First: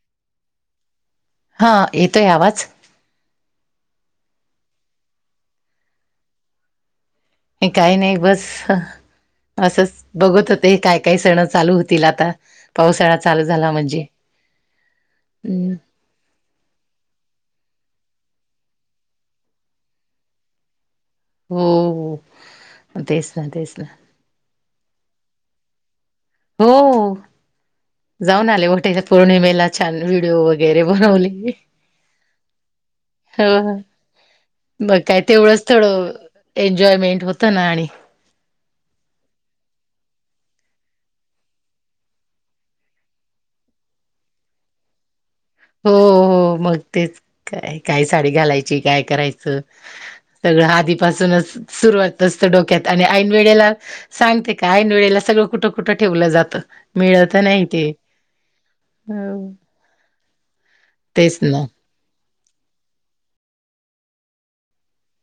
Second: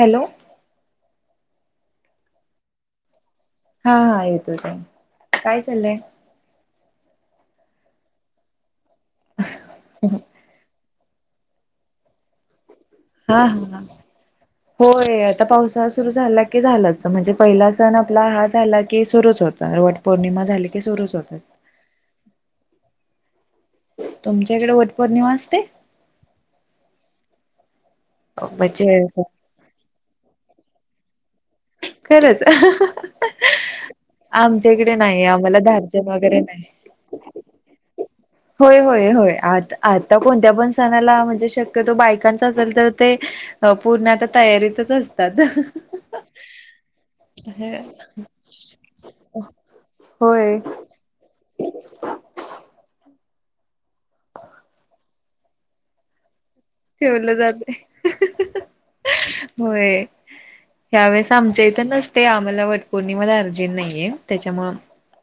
Hello हा येतोय आवाज हा हा येतोच आहे काय चाललंय हे काही नाही बस असच बघत होते हे काय काही सण चालू होतील आता पावसाळा हा चालू झाला हा म्हणजे होय आता हम्म पावसा सुरू झाला की झालाच म्हणजे पहिला सण आपला हा झाला की सुरूच होता वट पौर्णिमा झाली की सुरूच होतात हो तेच ना तेच ना कडे वट पौर्णिमा असते हो जाऊन आले होठे म्हणजे असं पौर्णिमेला छान व्हिडिओ वगैरे होवली खरंच आमच्या इकडे मग काय नाही आम्हाला तेवढंच धार्जन थोडं वगैरे नाही एन्जॉयमेंट होतं ना आणि होय होय होय आ आता कोणत्या पण सणाला म्हणजे शक्यतो बायकांचा असेल तर ते अ पूर्ण आता तयारीतचते हो हो मग तेच काय काय साडी घालायची काय करायचं होय सगळ आधीपासूनच सुरुवातचत डोक्यात आणि ऐन वेळेला सांगते का ऐन वेळेला सगळं कुठं कुठं ठेवलं जातं ठेवलं मिळत नाही जाते ते हो होय ह्यावेेळेस तेच ना आमच्या इथं नसते आम्हाला वटपौर्णिमाार नाहीे त्याच्यामुळे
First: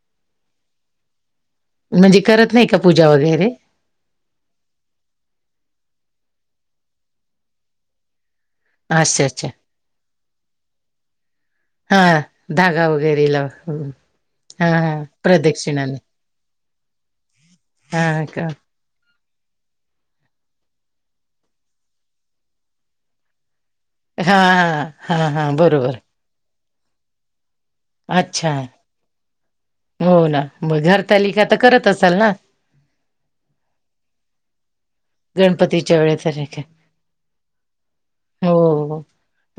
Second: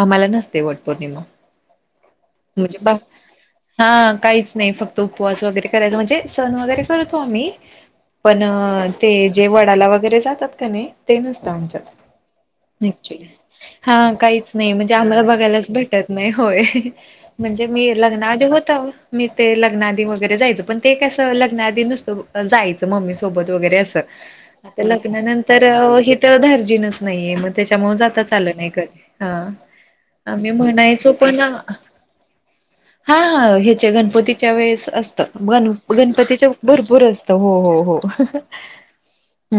आम्हाला नसते वट पौर्णिमा म्हणजे करत नाही का म्हणजे पूजा वगैरे हा काहीच नाही फक्त उपवास वगैरे करायच म्हणजे सण वगैरे करतो आम्ही पण ते अच्छा जे अच्छा वडाला वगैरे जातात का नाही ते नसतं आमच्यात हा धागा क्चुली वगैरे लाव हा काहीच हा नाही म्हणजे हा आम्हाला बघायलाच प्रदक्षिणाने भेटत नाही होय म्हणजे मी हा लग्ना आधी का होत मी ते लग्नाआधी वगैरे जायचं पण ते कसं लग्नाआधी नुसतं जायचं मम्मी सोबत वरे अस हा हा हा हा लगनंत बरोबर दारजीनच नाहीये त्याच्यामुळे जाता चालं अच्छा नाही कर हा हो ना आम्ही मग म्हणायचो पण घरतालिका तर करत असाल ना हा हा ह्याच्या गणपतीच्या वेळेस अस ग गणपतीच्या वेळेतरी गणपतीच्या भरपूर असत हो हो हो हो हो.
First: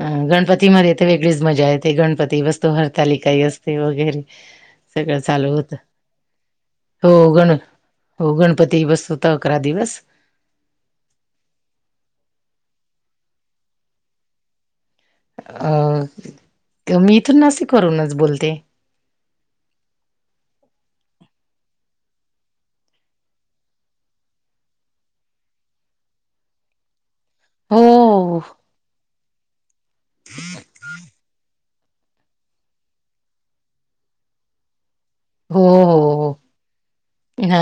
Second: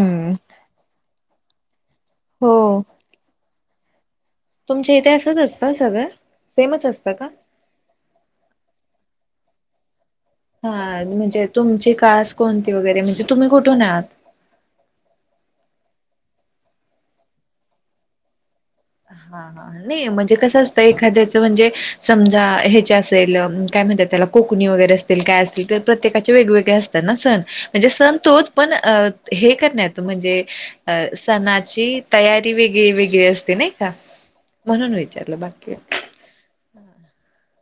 अ गणपती मध्ये तर वेगळीच मजा येते गणपती हो बसतो हरितालिकाही असते वगैरे तुमच्या इथे सगळं असंच चालू असतं होत सगळं सेमच हो असतं का गण हो गणपती बसतो तर अकरा दिवस हा म्हणजे तुमची कास कोणती वगैरे म्हणजे तुम्ही कुठून आहात अं मी इथ नसे करूनच बोलते हा हा नाही म्हणजे कसं असतं एखाद्याच म्हणजे समजा ह्याच्या असेल काय म्ह त्याला कोकणी वगैरे असतील काय असतील तर प्रत्येकाचे वेगवेगळे असतात सण हो म्हणजे सण तो पण हे करण्यात म्हणजे सणा तयारी वेगळी वेग असते नाही का म्हणून विचारलं हो बाकी हो हो हा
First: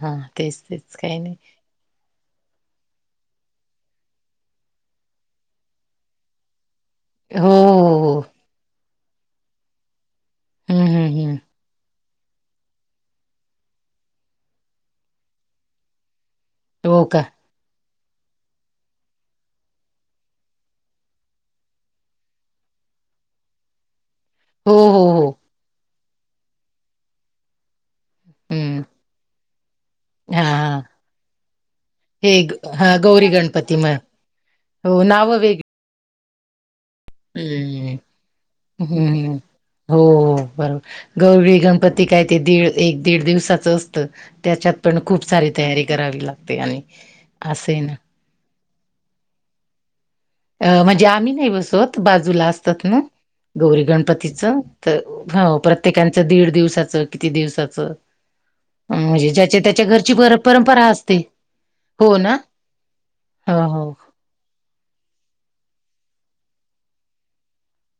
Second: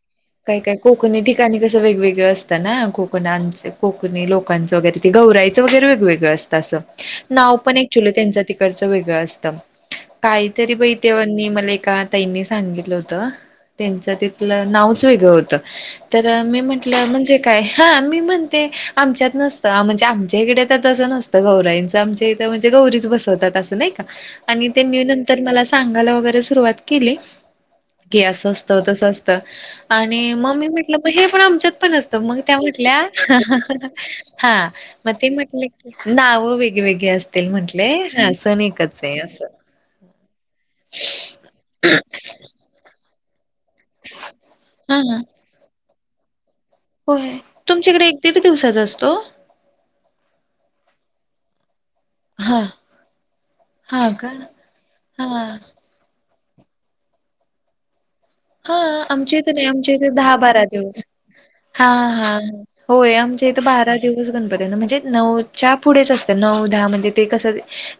हा काय तेच काय तेच काही कोकणी नाही ठिकाणी कसं वेगवेगळं असत ना कोकण कोकणी लोकांचं वगैरे ते गवरायचं वगैरे वेगवेगळं असतं असं हो नाव पण हो क्च्युली हो त्यांच तिकडचं वेगळं असतं काहीतरी हम्म बाई हम्म हम्म तेव्हानी मला एका ताईनी सांगितलं होत त्यांच तिथलं नाव वेगळं होत तर मी हो म्हंटलं का म्हणजे काय हा मी म्हणते आमच्यात नसतं म्हणजे आमच्या इकडे तर तसं नसतं गौराईंचं आमच्या इथ म्हणजे गौरीच बसवतात असं नाही आणि हो हो त्यांनी हो नंतर मला सांगायला वगैरे सुरुवात केली की अस असतं हम्म तसं असतं आणि हा मम्मी हा म्हटलं ब हे पण आमच्यात पण असतं हे मग त्या हा गौरी गणपती म म्हटल्या हा हो मग ते नाव वेगळी म्हटले की नाव वेगवेेगळे असतील म्हंटले हम्म ह असण एकच आहे हम्म असं हो बरोबर गौरी गणपती काय ते दीड एक दीड दिवसाचं असतं त्याच्यात पण खूप सारी तयारी करावी लागते आणि हो असे तुमच्याकडे एक दीड दिवसाचा असतो अ म्हणजे आम्ही नाही बसत बाजूला हा असतात ना गौरी हा का गणपतीच तर हा प्रत्येक त्या दीड दिवसाचं किती दिवसाचं हा म्हणजे आमच्या इथे ज्याच्या नाही त्याच्या आमच्या इथे घरची दहा पर बारा परंपरा दिवस असते हा हो हा ना होय आमच्या इथ हो बारा दिवस गणपतीना म्हणजे नऊ पुढेच असतं नऊ दहा म्हणजे ते कस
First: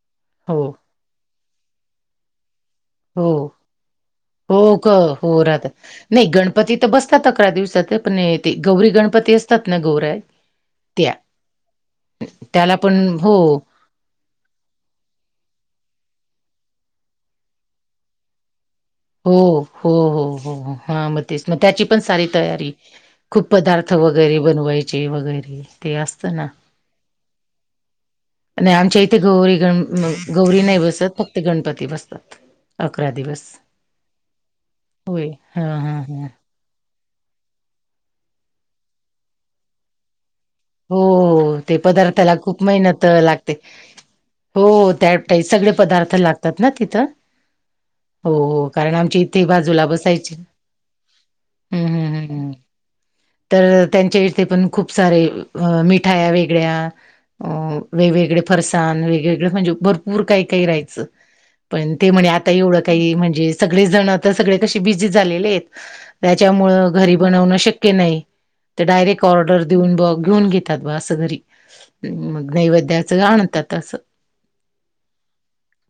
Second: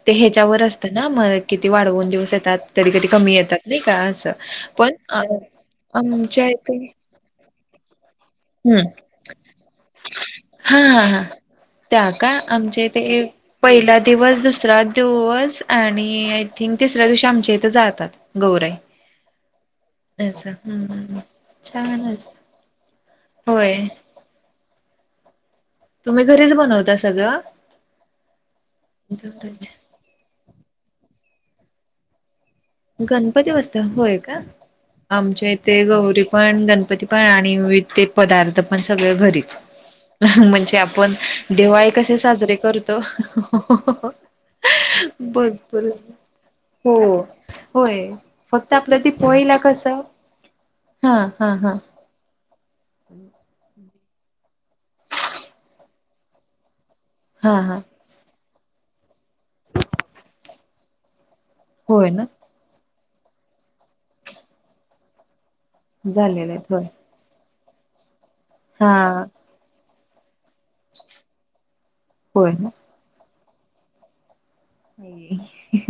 ते हो ह्याच्यावर हो असतं ना म किती वाढवून दिवस येतात तरी कधी कमी येतात नाही का असं हो हो क पण अ हो राहतात. नाही आमच्या इथे गणपती तर बसतात अकरा दिवसात पण हे हम्म गौरी गणपती असतात ना गौऱ्या हा हा त्या हा त्या का त्याला आमचे पण ते हो पहिला दिवस दुसरा दिवस आणि आणि आय थिंक तिसऱ्या दिवशी आच्या इथं जातात गौराई. हो हो हो असं हो हो हा हम्म मग तेच मग त्याची पण छानच सारी तयारी खूप होय पदार्थ वगैरे बनवायचे वगैरे. ते तुम्ही घरीच बनवता सगळं आणि आमचे ते गौरी घरीच गण गौरी न सत फक्त गणपती बसतात अकरा दिवस. गणपती बसता होय का होय आमच्या हा इथे हा गौरी हा पण गणपती. पण आणि वि ते पदार्थ पण सगळ घरीच म्हणजे हो आपण हो ते दिवाळी कसे पदार्थाला साजरे खूप करतो मेहनत लागते ह्ह्हहहह हो आ त्या टाई सगळे बरोबर पदार्थ लागतात ना हो तिथं होय हो हो फक्त कारण आपलं त आमच्या इथे दीपवाळीला कस बाजूला बसायचे हा हा हा ह हम्म हम्म हम्म हम्म. तर त्यांच्या इथे पण खूप सारे मिठाया वेगळ्या हा हा वेगवेगळे्या फरसाण वेगवेगळे म्हणजे भरपूर काही काही राहायचं पण होय ते ना म्हणे आता एवं म्हणजे सगळे जण कशे बिझी झालेले ये झालेले त्याच्यामुळ आहेत होय घरी बनवण शक्य ते नाही, ते डायरेक्ट हा ऑर्डर देऊन घेऊन घेती असं घरी म होय ना नैवेद्याचं आणतात असं.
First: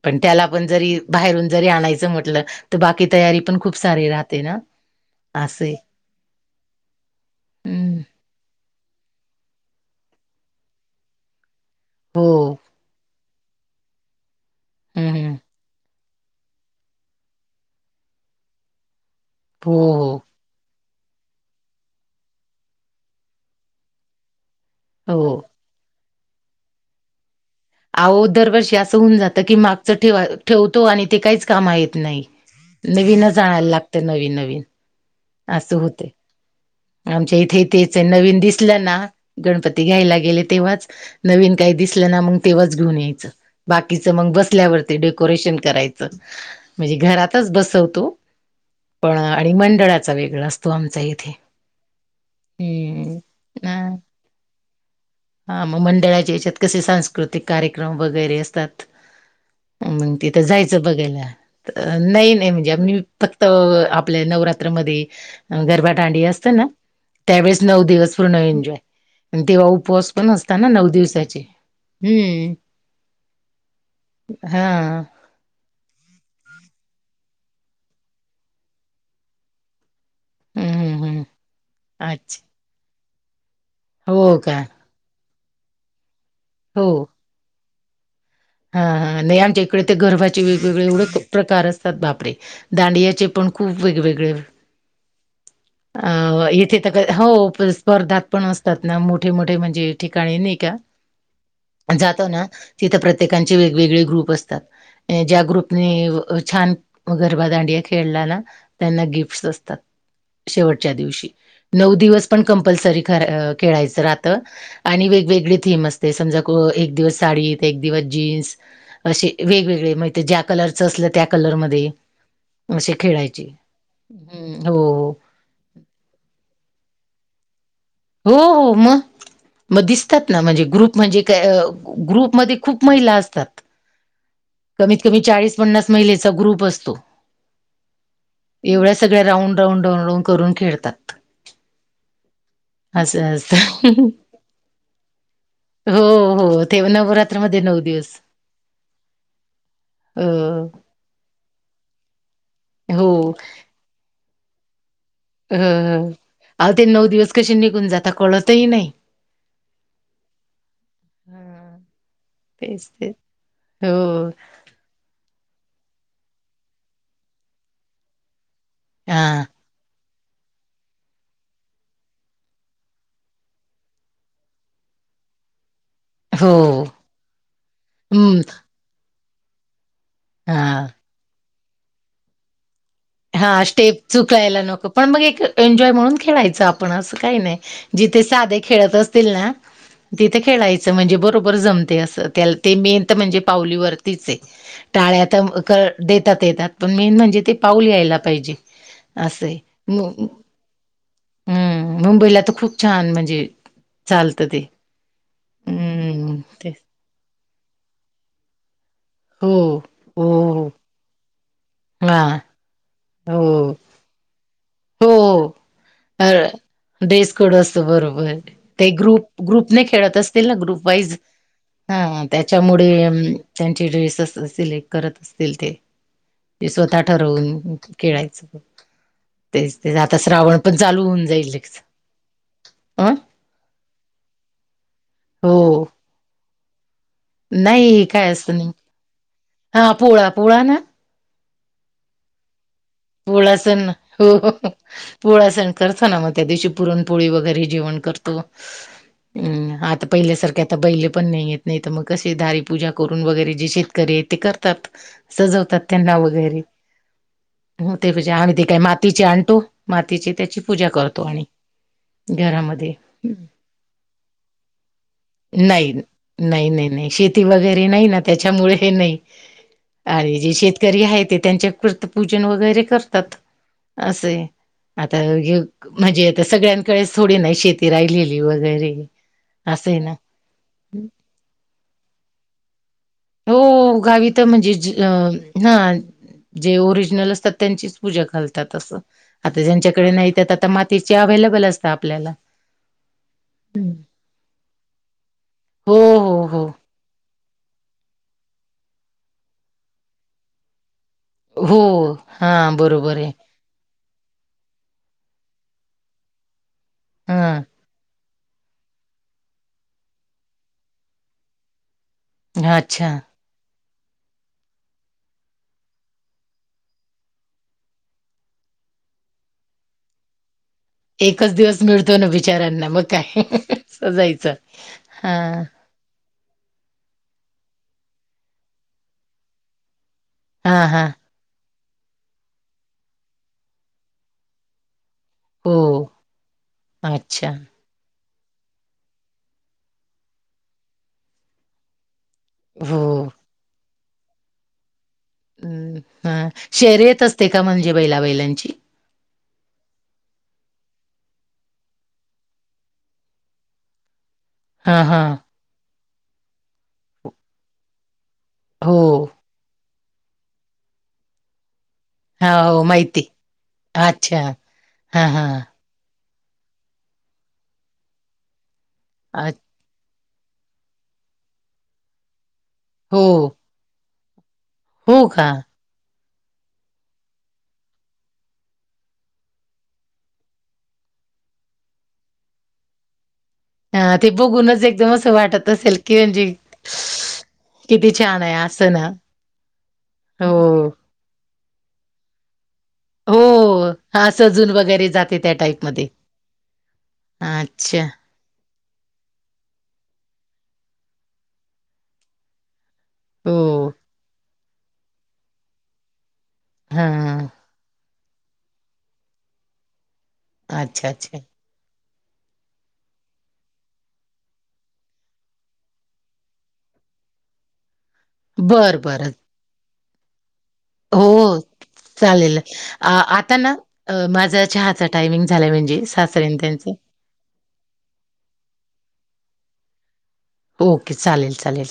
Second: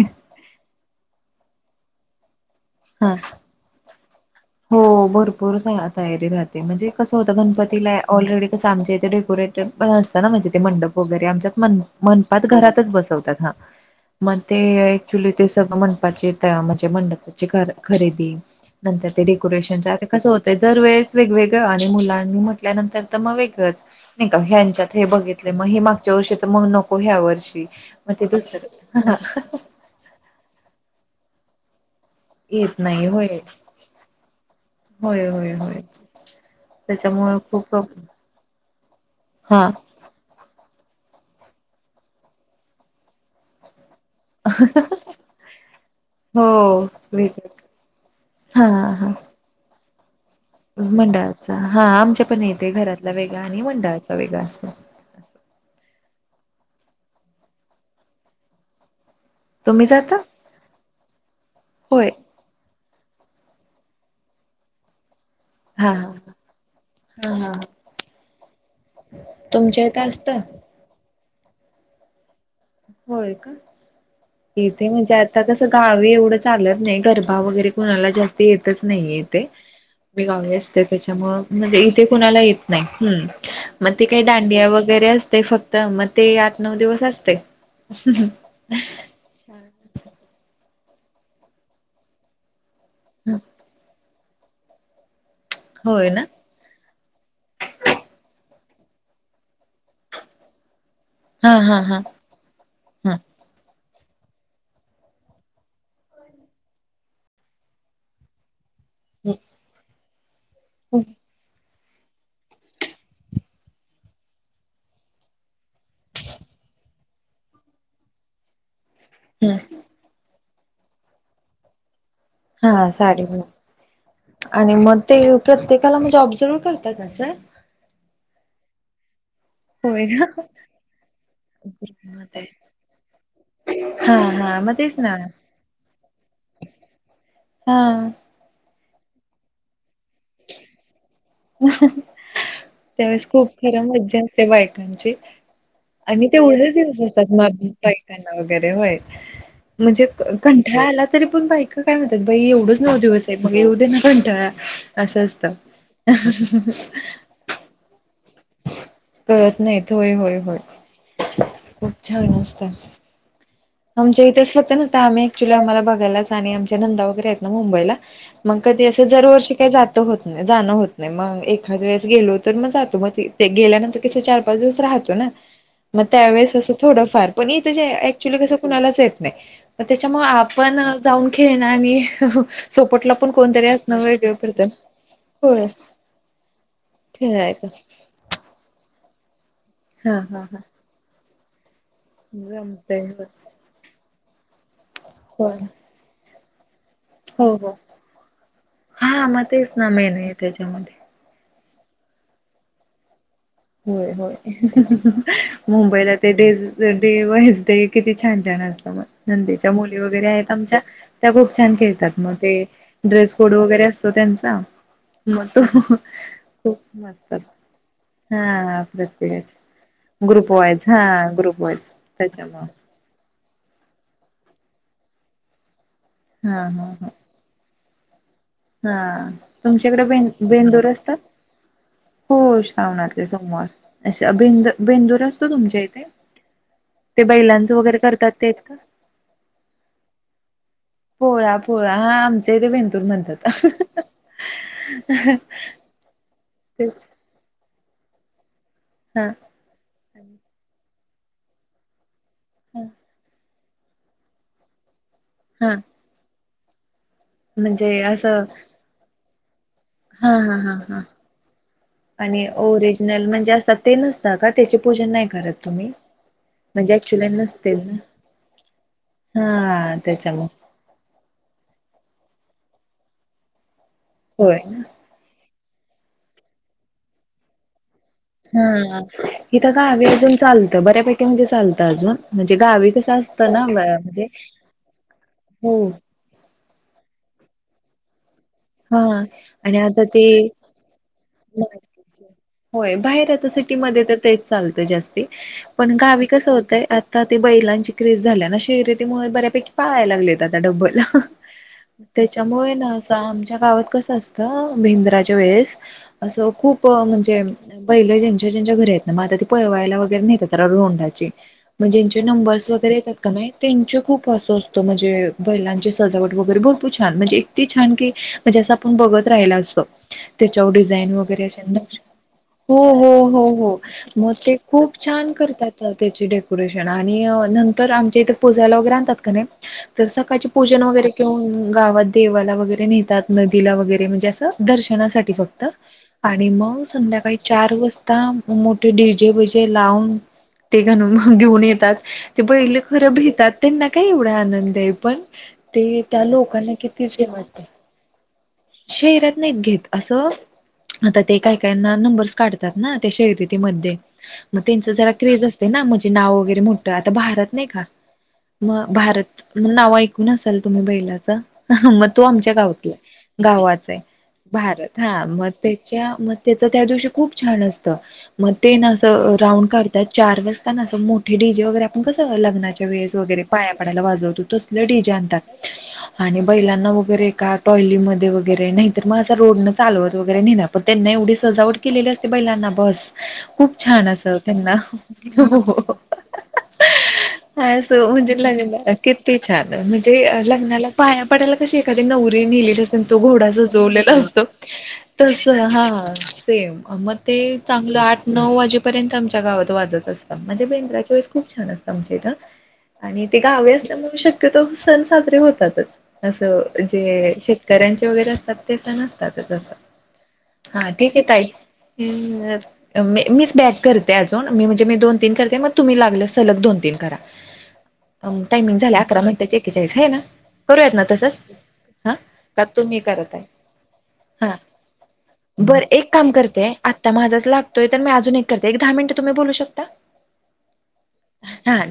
पण त्याला पण जरी बाहेरून जरी आणायचं म्हटलं तर बाकी हा तयारी पण खूप सारी राहत हो भरपूर तयारी राहते म्हणजे कसं होतं हम्म गणपतीला ऑलरेडी कसं आमच्या इथे े असत ना म्हणजे ते मंडप वगैरे आमच्या हो मंडपात घरातच बसवतात हा. मग ते हम्म ऍक्च्युली हम्म. ते सगळं मंडपाचे म्हणजे मंडपाची खरेदी नंतर ते हो डेकोरेशन ते कसं होत दरवेळेस वेगवेगळ आणि मुलांनी म्हटल्यानंतर तर मग वेगळंच नाही का हच्यात हे हो हो. बघितले मग हे माग र्श तर मग नको ह्या वर्षी मग ते अहो दरवर्षी असं दुसरं होऊन जात की मागच ठे ठेवतो आणि ते काहीच कामा येत नाही येत नाही नवीनच होय आणायला लागते नवीन नवीन होय होय अस होय होते. त्याच्यामुळे आमच्या इथे खूप तेच नवीन दिसलं ना हा गणपती घ्यायला गेले तेव्हाच नवीन काही दिसलं ना मग तेव्हाच घेऊन यायचं बाकी मग बसल्यावरती डेकोरेशन करायचं हो म्हणजे वेगळ घरातच बसवतो. हा हा पण आणि मंडळात मंडळाचा हा आमच्या पण येते घरातला हम्म वेगळा आणि ह मंडळाचा वेगळा असतो. हा मग मंडळाच्या याच्यात कसे सांस्कृतिक कार्यक्रम वगैरे असतात. तुम्ही मग जाता तिथं जायचं बघायला होय नाही नाही म्हणजे आी फक्त आपल्या नवरात्रामध्ये हा गरबा हा दांडिया असतं ना हा हा त्यावेळेस नऊ दिवस पूर्ण एन्जॉय तेव्हा तुमच्या इथं उपवास पण असतं. असतना नऊ दिवसाचे हम्म. होय का हा इथे म्हणजे आता कसं गावी एवढं चालत नाही घर भाव वगैरे कोणाला जास्ती येतच नाहीये इथे. मी गावी हम्म असते हम्म हम्म त्याच्यामुळ म्हणजे इथे कुणाला अच्छा येत नाही हम. मग ते काही हो का दांडिया वगैरे असते फक्त मग ते आठ नऊ हो दिवस असते. [unintelligible] हा हा नाय आमच्या इकडे छान ते गरबाचे वेगवेगळे एवढे प्रकार असतात बापरे! दांडग्याचे पण खूप वेगवेगळ होय ना अं इथे तर हो स्पर्धा पण असत तात ना मोठे मोठे म्हणजे ठिकाणी नाही का? हा हा हा जातो ना तिथं हा प्रत्येकांची वेगवेगळी. ग्रुप असतात. ए ज्या ग्रूप नी छान गरबा दांडिया खेळला ना. त्यांना गिफ्टस् असतात शेवटच्या दिवशी. नऊ दिवस पण कंपल्सरी खर खेळायचं राहत आणि वेगवेगळी थीम असते समजा क एक दिवस साडीत, एक दिवस जीन्स असे हम्म वेगवेगळे मते ज्या कलरच असलं त्या कलरमध्ये हा अशी साडी खेळायची म्हणून आणि हो. मग ते प्रत्येकाला म्हणजे ऑब्झर्व करतात असं? हो हो म! म होय का? दिसतात ना म्हणजे ग्रुप म्हणजे काय अं ग्रुपमध्ये खूप महिला असतात. हा हा मग तेच कमीत ना कमी चाळीस पन्नास महिलेचा ग्रुप असतो. हा! एवढ्या सगळ्या राऊंड राऊंड राऊंड करून खेळतात. त्यावेळेस असं खूप खरं असतं. मज्जा असते बायकांची. हो आणि हो तेवढेच ते दिवस असतात नवरात्रामध्ये नऊ [unintelligible] दिवस. बाईकांना वगैरे होय म्हणजे अ कंठाळा आला तरी पण बायक काय म्हणतात, बाई एवढंच नऊ हो दिवस आहेत मग येवूदे ना कंटाळा. असं असत अ अहो ते नऊ दिवस कसे निघून जाता कळतही नाही. कळत नाहीत. होय, होय, होय हम्म. खूप छान असता. तेच ते आमच्या हो इथेच फक्त नसत. आम्ही ॲक्च्युली आम्हाला बघायलाच आणि आमच्या नंदा वगैरे आहेत ना मुंबईला मग कधी असं हा जर वर्षी काय जात त जाण होत नाही. मग एखाद वेळेस गेलो तर म जातो. म ते गेल्यानंतर कि चार, पाच दिवस राह तो ना म हो त्यावेळेस आस थोडफार, पण इथं जे अक्च्युअली हम्म कसं कुणालाच येत नाही. त्याच्यामुळं आपण हा. जाऊन खेळणं आणि सोपटला पण हा कोणतरी स्टेप असणं वेगळं चुकायला पडतं नको पण म एक होय एन्जॉय म्हणून खेळायचं आपण. असं काय नाही खेळायचं जि ते साधे खेळत अस तील ना हा तिथं हा हा खेळायचं. म्हणजे बरोबर जमतय असं त्याला ते मेन जमतय तर म्हणजे पावलीवर तिचये टाळ्या त हो कर देता येतात. पण मेन म्हणजे हो ते हो पाऊल यायला पाहिजे हा मग आसय तेच ना म मेन आहे त्याच्यामध्ये हम्म मुंबईला तर खूप छान म्हणजे होय होय चालतं ते मुंबईला ते डेज डे वाईज ते किती छान छान असता मग हो नंदेच्या मुली वगैरे हो आहेत हो आमच्या त्या खुप छान खेळतात. हा मग ते ड्रेस कोड हो वगैरे असतो त्यांचा हो म अ तो खूप ड्रेस मस्त कोड असतो बरोब हा ते ग्रुप प्रत्येकाच्या ग्रुपने खेळत असतील ना ग्रुप हा वाईज ग्रुप वाईज हा हा त्याच्यामुळे त्याच्यामुडे अम त्यांचे ड्रेसस सिलेक्ट करत असतील ते. हा ते हा स्वतः हा ठरवून खेळायचं हा तेच ते तुमच्याकडे आता बें श्रावण पण बेंदूर चालू असतात हून जाईल. अ हो श्रावणातले सोमवार. आशा बेंद बेंदूर असतो तुमच्या हो इथे? ते बैलांचं वगैरे नाही करतात काय असतं तेच नाही का? हा पोळा पोळा ना पोळा, पोळा हा आमच्या इथे बेंद पोळा सण ना हो पोळा सण करतो ना, मग त्या दिवशी पुरण तेच पोळी वगैरे जेवण करतो हा अं आता पहिल्यासारखे आता बैल पण नाही येत. नाही तर मग कसे दारी पूजा करून वगैरे जे शेतकरी आहेत ते करतात, हा सजवतात त्यांना वगैरे हो म्हणजे ती पुजा असं आम्ही ते काय मातीचे आण हा मातीचे हा त्याची हा पूजा हा करतो. आणि आणि घरामध्ये ओरिजनल म्हणजे असतात ते नसत का? त्याचे पूजन नाही करत तुम्ही,, नाही नाही हम नाही शेती वगैरे नाही ना, त्याच्यामुळे नाही, हा आणि त्याच्यामुळे जे शेतकरी आहे ते त्यांच्या कृ पूजन वगैरे करतात,, असे,, होय ना. आता हे म्हणजे आता सगळ्यांकडेच थोडी नाही शेत हा इिथ असं आहे गावी ना. अजून चालत, बऱ्यापैकी म्हणजे चालतं अजून म्हणजे गावी कसं असतं ना हो, म्हणजे गावी तर म्हणजे हो ह जे ओरिजिनल असतात त्यांचीच पूजा घाल हा आता आणि आता ज्यांच्याकडे ते नाही त्यात आता मातीचे अवेलेबल असतात आपल्याला होय, बाहेर आता हम्म. सिटीमध्ये तर तेच चालतं जास्ती,, हो पण गावी हो कसं हो होतंय आता ते बैलांची क्रेज झाल्या ना शिरतीमुळे बऱ्यापैकी पाळाय लागलेत आ डबलं, हो हा त्याच्यामुळे ना असं बरोबर आहे. आमच्या कस असत बेंद्राच्या वेळेस असं खूप हा म्हणजे बैलं ज्याची घरी आहेत ना, म आता ती पळवायला वगैरे नेतात ना [inaudible] म ज्याची जे नंबर्स हा, वगैरे येतात अच्छा. का नाही, त्यांच्या खूप असं असतं, म्हणजे बैलांची सजावट वगैरे भरपूर छान,, म्हणजे इतकि छान कि म्हणजे असं आपण बघत राहिला असतो डीझाईन वगैरे एकच दिवस मिळतो ना बिचाऱ्यांना मग काय मग सजायचं. खुप छान हा हो हो त्याच डेकोरेशन आणि नंतर आमच्या इथे पूजयला वगैरे आणतात का नाही तर सकाळची हा पूजन हा वगैरे किंवा गावात देवाला वगैरे नेतात. नदीला वगैरे म्हणजे असं,, दर्शनासाठीऽ फक्त, हो आणि मग संध्याकाळी अच्छा चार वाजता मोठे डीजे बिजे लावून, ते घणुन घेऊन येतात. ते बैले खरं हो. भितात त्यांना काय एवढा आनंद आहे पणऽ हं, ते त्या हां. लोकांना किती शर्यत जेवन असते का म्हणजे बैला बैलांची? शहरत नाहीत घेत असं आता ते काही, काहीना नंबर्स काढतात ना ते शर्रीतीमध्ये मग त्यांचं हां, जरा हां. क्रेज असते ना, म्हणजे नाव वगैरे मोठं, आता भारत नाही का? मग हो. भारत मग नाव ऐकून असाल तुम्ही, बैलाच मग तो आमच्या हां, हो गावातलाय माहिती. गावाच आहे अच्छा. भारत हा हां, मग हां. त्याच्या म त्याच त्या दिवशी खूप छान असतं, मग ते नां असं अ रांउड काढतात म चार वाजता ना असं मोठे डीजे वगैरे आपण कस लग्नाच्या वेळेस हो. वगैरे पाया पडायला वाजवतो तस डीजे हो आणतात, का? आणि बैलांना वगैरे एका टॉयलीमध्ये वगैरे नाही तर मग असा रोड न चालवत वगैरे पण त्यांना एवढी सजावट केलेली असते बैलांना बस खूप छान हां, अस ते त्यांना बघूनच एकदम असं वाटत हो असेल की म्हणजे हाय असं किती म्हणजे छान आहे लग्नाला असं ना. किती छान म्हणजे लग्नाला हो. पाया पडायला तशी एखाद्या नवरी निली तस तो हो. घोडा सजवलेला हां, असतो सजून वगैरे जाते तस त्या हा टाईपमध्ये. सेम मग ते चग त अच्छा. आठ नऊ वाजेपर्यंत आमच्या गावात वाजत असतात म्हणजे बेंद्राच्या वेळेस खूपछान असतं आमच्या इथ आणि ते हो. गावी असल्यामुळे शक्यतो सण साजरे होतातच असं जे हां. श्य वगैरे असतात ते सण असतात तसं हा अच्छा, ठीक आहे अच्छा. ताई. मीच बॅक करते अजून मी म्हणजे मी दोन तीन करते मग तुम्ही सलग दोन तीन टाईमिंग झालय बरं, अकरा बरं. मिनट एकेचाळीस आह ना करूयात ना तसंच? हो हा, चालेल. का तुम्ही आ करा ताई, आता ना अ माझा चहाचा टायमिंग झालाय बरं म्हणजे एक काम सासरे अन् करते त्यांचं आता माझाच ला तोय तर मी अजून एक करते, एक दहा मिनट तुम्ही बोलू शकता? ओके चालेल, हा चालेल,